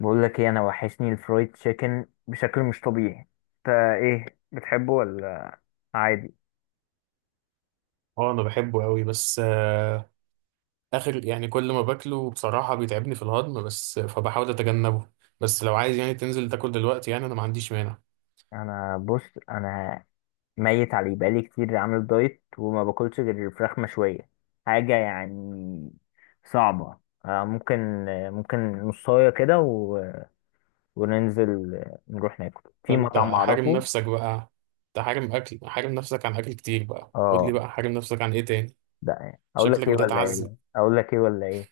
بقول لك ايه؟ انا وحشني الفرايد تشيكن بشكل مش طبيعي. انت ايه، بتحبه ولا عادي؟ اه، انا بحبه قوي بس اخر يعني كل ما باكله بصراحة بيتعبني في الهضم، بس فبحاول اتجنبه. بس لو عايز يعني تنزل تاكل دلوقتي، يعني انا ما عنديش مانع. انا، بص، انا ميت عليه بقالي كتير، عامل دايت وما باكلش غير فراخ مشويه. حاجه يعني صعبه. ممكن نصايه كده و... وننزل، نروح ناكل في فانت مطعم حارم اعرفه. نفسك بقى. انت حارم اكل، حارم نفسك عن اكل كتير، بقى قول اه. لي بقى حارم نفسك عن ايه تاني؟ ده ايه، اقول شكلك لك ايه ولا بتتعذب. ايه اقول لك ايه ولا ايه؟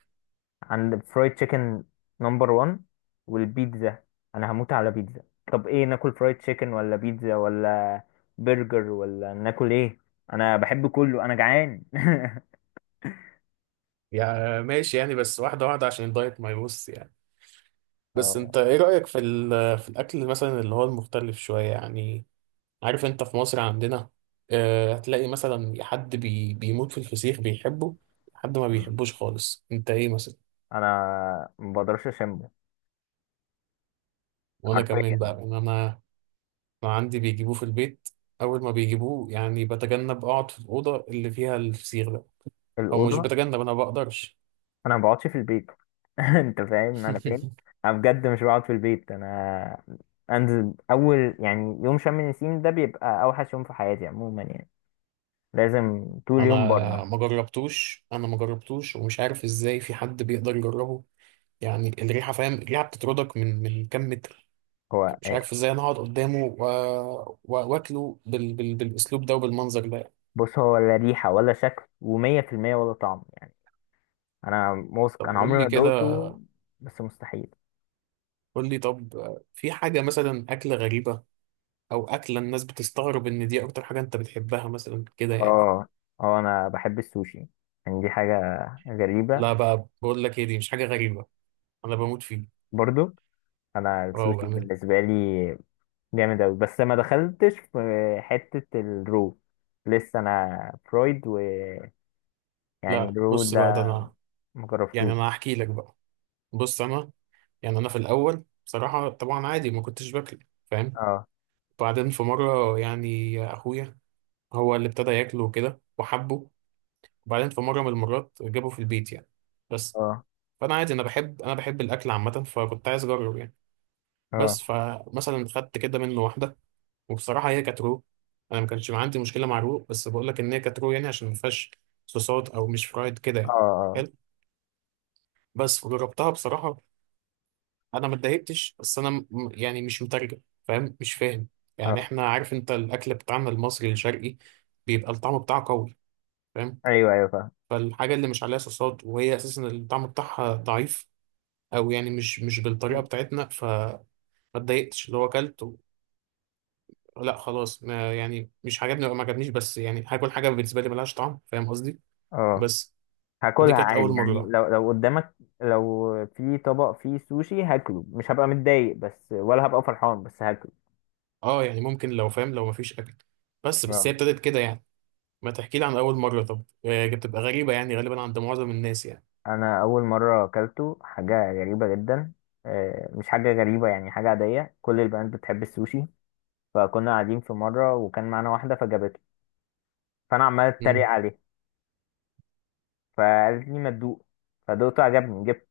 عند الفرايد تشيكن نمبر 1 والبيتزا، انا هموت على بيتزا. طب ايه، ناكل فرايد تشيكن ولا بيتزا ولا برجر ولا ناكل ايه؟ انا بحب كله، انا جعان. يا ماشي يعني، بس واحدة واحدة عشان الدايت ما يبص يعني. بس اه. انت ايه رأيك في في الاكل مثلا اللي هو المختلف شوية يعني؟ عارف انت في مصر عندنا هتلاقي مثلا حد بيموت في الفسيخ بيحبه، حد ما آه. بيحبوش خالص. انت ايه مثلا؟ انا ما بقدرش اشم، وانا كمان حرفيا. بقى، يعني انا عندي بيجيبوه في البيت. اول ما بيجيبوه يعني بتجنب اقعد في الاوضه اللي فيها الفسيخ ده، او مش الاوضه. بتجنب، انا ما بقدرش. انا ما بقعدش في البيت. انت فاهم انا فين؟ انا بجد مش بقعد في البيت، انا انزل. اول يعني يوم شم النسيم ده بيبقى اوحش يوم في حياتي عموما، يعني لازم طول انا يوم بره. انا ما جربتوش ومش عارف ازاي في حد بيقدر يجربه. يعني الريحه، فاهم؟ الريحه بتطردك من كام متر. هو مش عارف ازاي انا هقعد قدامه واكله بالاسلوب ده وبالمنظر ده يعني. بص، هو لا ريحة ولا شكل، ومية في المية ولا طعم يعني. أنا موثق، طب أنا قول عمري ما لي كده، دقته. بس مستحيل. قول لي طب، في حاجه مثلا اكله غريبه، او اكله الناس بتستغرب ان دي اكتر حاجه انت بتحبها مثلا كده يعني؟ اه. اه. أنا بحب السوشي، يعني دي حاجة غريبة. لا بقى، بقول لك ايه، دي مش حاجه غريبه، انا بموت فيه. برضو أنا اه السوشي بامان. بالنسبة لي جامد أوي، بس ما دخلتش في حتة الرو. لسه أنا فرويد ويعني لا الرو بص بقى، ده ده انا يعني مجربتوش. انا هحكي لك بقى. بص انا، يعني انا في الاول بصراحه طبعا عادي ما كنتش باكل، فاهم؟ اه. بعدين في مره يعني اخويا هو اللي ابتدى ياكله كده وحبه، وبعدين في مرة من المرات جابه في البيت يعني. بس، اه. فأنا عادي، أنا بحب الأكل عامة، فكنت عايز أجرب يعني. اه. بس فمثلا خدت كده منه واحدة، وبصراحة هي كانت رو. أنا ما كانش عندي مشكلة مع رو، بس بقول لك إن هي كانت رو يعني عشان ما فيهاش صوصات، أو مش فرايد كده اه. يعني، اه. حلو. بس وجربتها بصراحة، أنا ما اتضايقتش، بس أنا يعني مش مترجم، فاهم مش فاهم؟ يعني آه. إحنا عارف أنت الأكل بتاعنا المصري الشرقي بيبقى الطعم بتاعه قوي، فاهم؟ أيوه أيوه، فاهم. فالحاجة اللي مش عليها صوصات وهي أساسا الطعم بتاعها ضعيف، او يعني مش بالطريقه بتاعتنا، فما اتضايقتش. اللي هو اكلت لا خلاص، ما يعني مش عجبني أو ما عجبنيش، بس يعني هاكل حاجه بالنسبه لي ملهاش طعم، فاهم قصدي؟ اه. بس فدي هاكلها كانت اول عادي يعني، مره. لو قدامك، لو في طبق فيه سوشي هاكله، مش هبقى متضايق بس، ولا هبقى فرحان، بس هاكله. اه يعني ممكن، لو فاهم، لو ما فيش اكل. بس آه. هي ابتدت كده يعني. ما تحكي لي عن اول مره طب، بتبقى غريبه يعني غالبا عند معظم الناس يعني. انا اول مره اكلته حاجه غريبه جدا. مش حاجه غريبه، يعني حاجه عاديه، كل البنات بتحب السوشي. فكنا قاعدين في مره وكان معانا واحده فجابته، فانا عمال اتريق امم عليه. فقالت لي ما تدوق، فدوقته عجبني، جبت.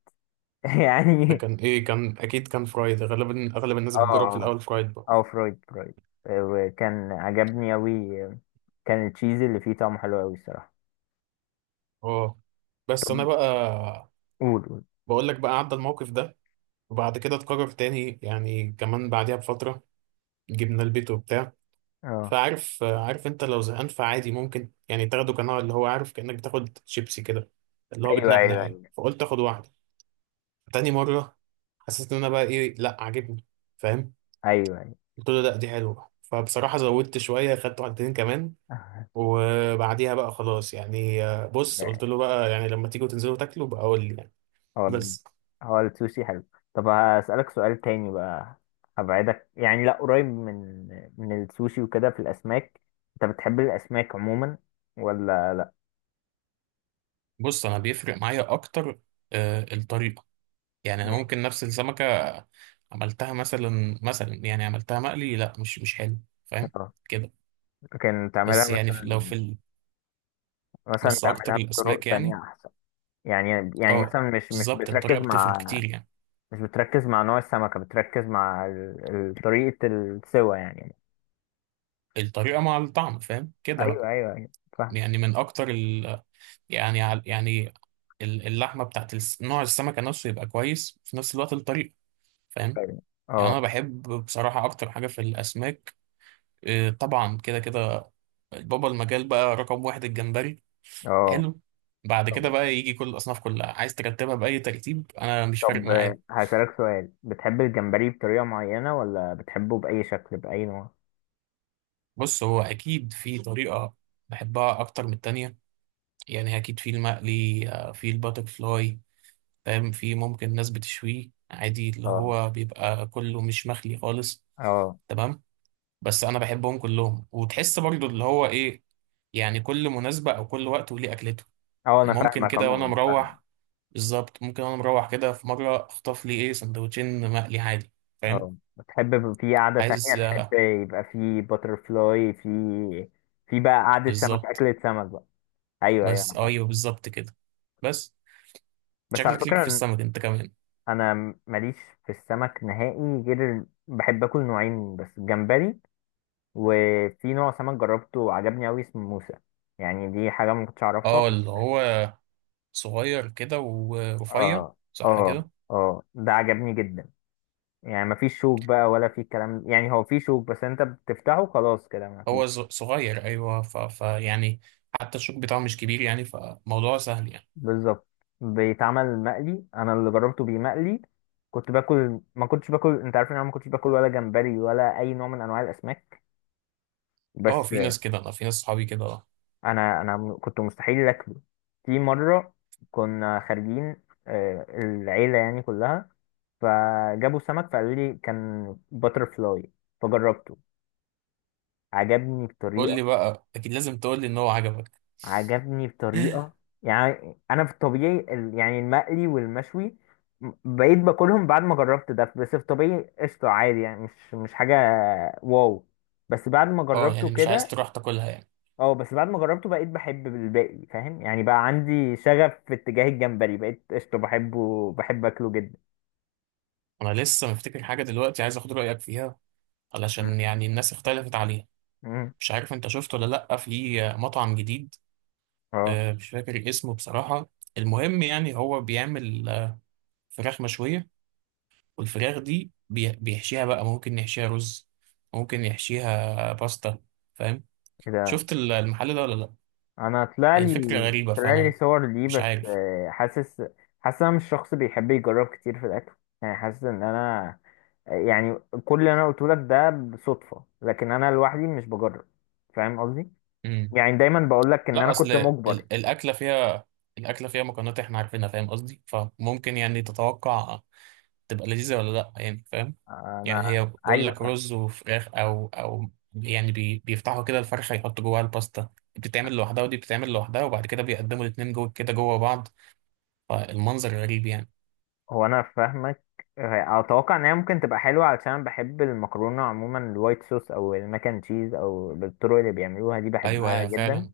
ده يعني. كان ايه؟ كان اكيد كان فرايد غالبا، اغلب الناس اه. بتجرب في اه. الاول فرايد بقى. فرويد فرويد. وكان عجبني اوي، آه. كان التشيز اللي فيه طعمه حلو اوي الصراحه. اه. بس انا بقى، قول قول. بقول لك بقى، عدى الموقف ده وبعد كده اتكرر تاني يعني، كمان بعديها بفتره جبناه البيت وبتاع. اه. فعارف انت لو زهقان، فعادي ممكن يعني تاخده كنوع اللي هو، عارف، كأنك بتاخد شيبسي كده، اللي هو ايوه بتنقنق ايوه يعني. ايوه. فقلت اخد واحدة تاني مرة، حسيت ان انا بقى، ايه، لا عاجبني، فاهم؟ ايوه ايوه. قلت له لا دي حلوة، فبصراحة زودت شوية، خدت واحدتين كمان. وبعديها بقى خلاص يعني، بص قلت له بقى يعني لما تيجوا تنزلوا تاكلوا بقى قول لي يعني. هو. بس. هو السوشي حلو. طب هسألك سؤال تاني بقى. هبعدك يعني لا، قريب من السوشي وكده، في الأسماك. أنت بتحب الأسماك عموما ولا لا؟ بص انا بيفرق معايا اكتر الطريقة. يعني انا مم. ممكن نفس السمكه عملتها مثلا، يعني عملتها مقلي، لا مش حلو، فاهم اه. كده؟ لكن تعملها بس يعني في، لو في مثلا مثلا بس تعملها اكتر بطرق الاسماك يعني. تانية أحسن يعني. يعني اه مثلا مش بالظبط الطريقه بتركز بتفرق مع، كتير يعني، مش بتركز مع نوع السمكة، بتركز مع طريقة السوى يعني. الطريقه مع الطعم، فاهم كده بقى. أيوه أيوه أيوه، فاهم. يعني من اكتر يعني يعني اللحمه بتاعت نوع السمكه نفسه يبقى كويس، في نفس الوقت الطريقه، فاهم؟ طيب. يعني اه انا بحب بصراحه اكتر حاجه في الاسماك، طبعا كده كده، بابا المجال بقى رقم واحد، الجمبري. اه. حلو. بعد كده طبعا. بقى يجي كل الاصناف كلها، عايز ترتبها باي ترتيب، انا مش فارق طب معايا. هسألك سؤال، بتحب الجمبري بطريقة معينة ولا بتحبه بأي شكل بأي نوع؟ بص هو اكيد في طريقه بحبها اكتر من التانية، يعني اكيد في المقلي، في الباتر فلاي، فاهم؟ في ممكن ناس بتشويه عادي، اللي اه. هو بيبقى كله مش مخلي خالص، اه. تمام؟ بس انا بحبهم كلهم، وتحس برضو اللي هو ايه، يعني كل مناسبه او كل وقت وليه اكلته. اه انا يعني ممكن فاهمك كده وانا عموما، فاهم. مروح، بالظبط، ممكن وانا مروح كده في مره اخطف لي ايه سندوتشين مقلي عادي، فاهم؟ اه بتحب في قعدة تانية، عايز، تحب يبقى في باتر فلاي، في، في بقى قعدة سمك، بالظبط. أكلة سمك بقى. أيوه أيوه، بس أنا اه فاهم. ايوه بالظبط كده. بس بس على شكلك ليك في فكرة، السمك انت كمان. أنا ماليش في السمك نهائي، غير بحب آكل نوعين بس، جمبري وفي نوع سمك جربته وعجبني أوي اسمه موسى. يعني دي حاجة ما كنتش أعرفها. اه اللي هو صغير كده ورفيع، اه. صح اه. كده؟ اه ده عجبني جدا. يعني مفيش شوك بقى ولا في كلام، يعني هو في شوك بس انت بتفتحه خلاص كده مفيش. هو صغير ايوه، ف... ف يعني حتى الشوك بتاعه مش كبير يعني، فموضوع سهل يعني. بالظبط. بيتعمل مقلي، انا اللي جربته بمقلي. كنت باكل، ما كنتش باكل، انت عارف ان انا ما كنتش باكل ولا جمبري ولا اي نوع من انواع الاسماك. اه بس في ناس كده، انا في ناس صحابي كده اه. انا كنت مستحيل اكله. في مره كنا خارجين، العيله يعني كلها، فجابوا سمك فقالوا لي كان باتر فلاي، فجربته عجبني قول بطريقة، لي بقى، اكيد لازم تقول لي ان هو عجبك. عجبني بطريقة يعني. أنا في الطبيعي يعني المقلي والمشوي، بقيت باكلهم بعد ما جربت ده. بس في الطبيعي قشطة عادي، يعني مش حاجة واو. بس بعد ما اه جربته يعني مش عايز كده، تروح تاكلها يعني. اه بس بعد ما جربته بقيت بحب الباقي، فاهم يعني، بقى عندي شغف في اتجاه الجمبري، بقيت قشطة بحبه، بحب أكله جدا. انا لسه مفتكر حاجه دلوقتي، عايز اخد رايك فيها مم. علشان يعني الناس اختلفت عليها. مم. مش عارف انت شفت ولا لا في مطعم جديد؟ اه. مش فاكر اسمه بصراحة. المهم يعني هو بيعمل فراخ مشوية، والفراخ دي بيحشيها بقى، ممكن يحشيها رز، ممكن يحشيها باستا، فاهم؟ إيه ده؟ شفت المحل ده ولا لا؟ أنا طلع هي الفكرة لي غريبة، طلع لي فأنا صور ليه، مش بس عارف. حاسس أنا مش شخص بيحب يجرب كتير في الأكل. يعني حاسس إن أنا، يعني كل اللي انا قلته لك ده بصدفه، لكن انا لوحدي مش بجرب، فاهم قصدي؟ مم. يعني دايما بقول لك ان لا انا أصل كنت مجبر. الأكلة فيها، الأكلة فيها مكونات إحنا عارفينها، فاهم قصدي؟ فممكن يعني تتوقع تبقى لذيذة ولا لا، يعني فاهم. يعني انا. هي، بقول ايوه لك، فاهم. رز وفراخ، او يعني بيفتحوا كده الفرخه، يحطوا جواها الباستا. دي بتتعمل لوحدها، ودي بتتعمل لوحدها، وبعد كده بيقدموا الاتنين جوه كده جوه بعض، فالمنظر غريب يعني. هو انا فاهمك، اتوقع ان هي ممكن تبقى حلوه علشان أنا بحب المكرونه عموما، الوايت صوص او الماك اند تشيز، او بالطرق اللي بيعملوها دي ايوه بحبها هي جدا. فعلا،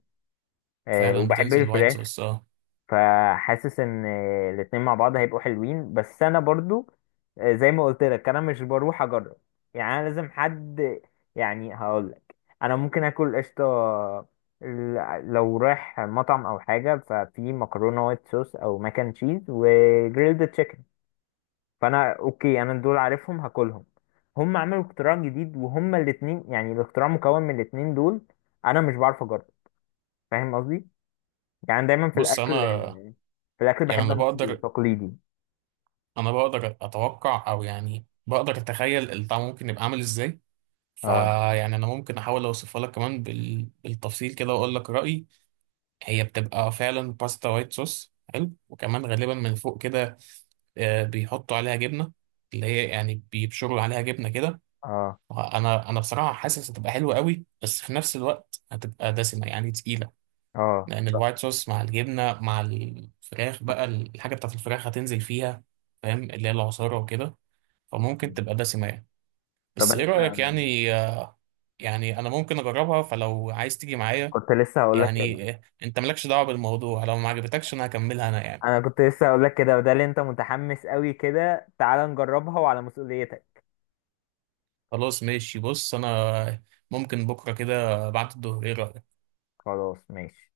أه فعلا وبحب بتنزل وايت الفراخ. صوص، اه. فحاسس ان الاتنين مع بعض هيبقوا حلوين، بس انا برضو زي ما قلت لك انا مش بروح اجرب، يعني انا لازم حد. يعني هقول لك، انا ممكن اكل قشطه لو رايح مطعم او حاجه، ففي مكرونه وايت صوص او ماكن تشيز وجريلد تشيكن، فانا اوكي، انا دول عارفهم هاكلهم. هم عملوا اختراع جديد، وهم الاتنين يعني الاختراع مكون من الاتنين دول، انا مش بعرف اجرب، فاهم قصدي؟ يعني دايما في بص الاكل، انا، في الاكل يعني بحب انا امشي بقدر، تقليدي. اتوقع، او يعني بقدر اتخيل الطعم ممكن يبقى عامل ازاي. اه. فيعني انا ممكن احاول اوصفها لك كمان بالتفصيل كده واقول لك رايي. هي بتبقى فعلا باستا وايت صوص حلو، وكمان غالبا من فوق كده، بيحطوا عليها جبنه، اللي هي يعني بيبشروا عليها جبنه كده. اه. انا بصراحه حاسس هتبقى حلوه قوي، بس في نفس الوقت هتبقى دسمه يعني تقيله، اه. لان الوايت صوص مع الجبنه مع الفراخ بقى، الحاجه بتاعت الفراخ هتنزل فيها، فاهم؟ اللي هي العصاره وكده، فممكن مم. تبقى دسمه يعني. طب بس ايه انت. رايك يعني؟ يعني انا ممكن اجربها، فلو عايز تيجي معايا كنت لسه هقول لك كده. يعني، انت مالكش دعوه بالموضوع، لو ما عجبتكش انا هكملها انا يعني. انا كنت لسه هقول لك كده، وده اللي انت متحمس قوي كده، تعال نجربها وعلى مسؤوليتك. خلاص ماشي. بص انا ممكن بكره كده بعد الظهر، ايه رايك؟ خلاص ماشي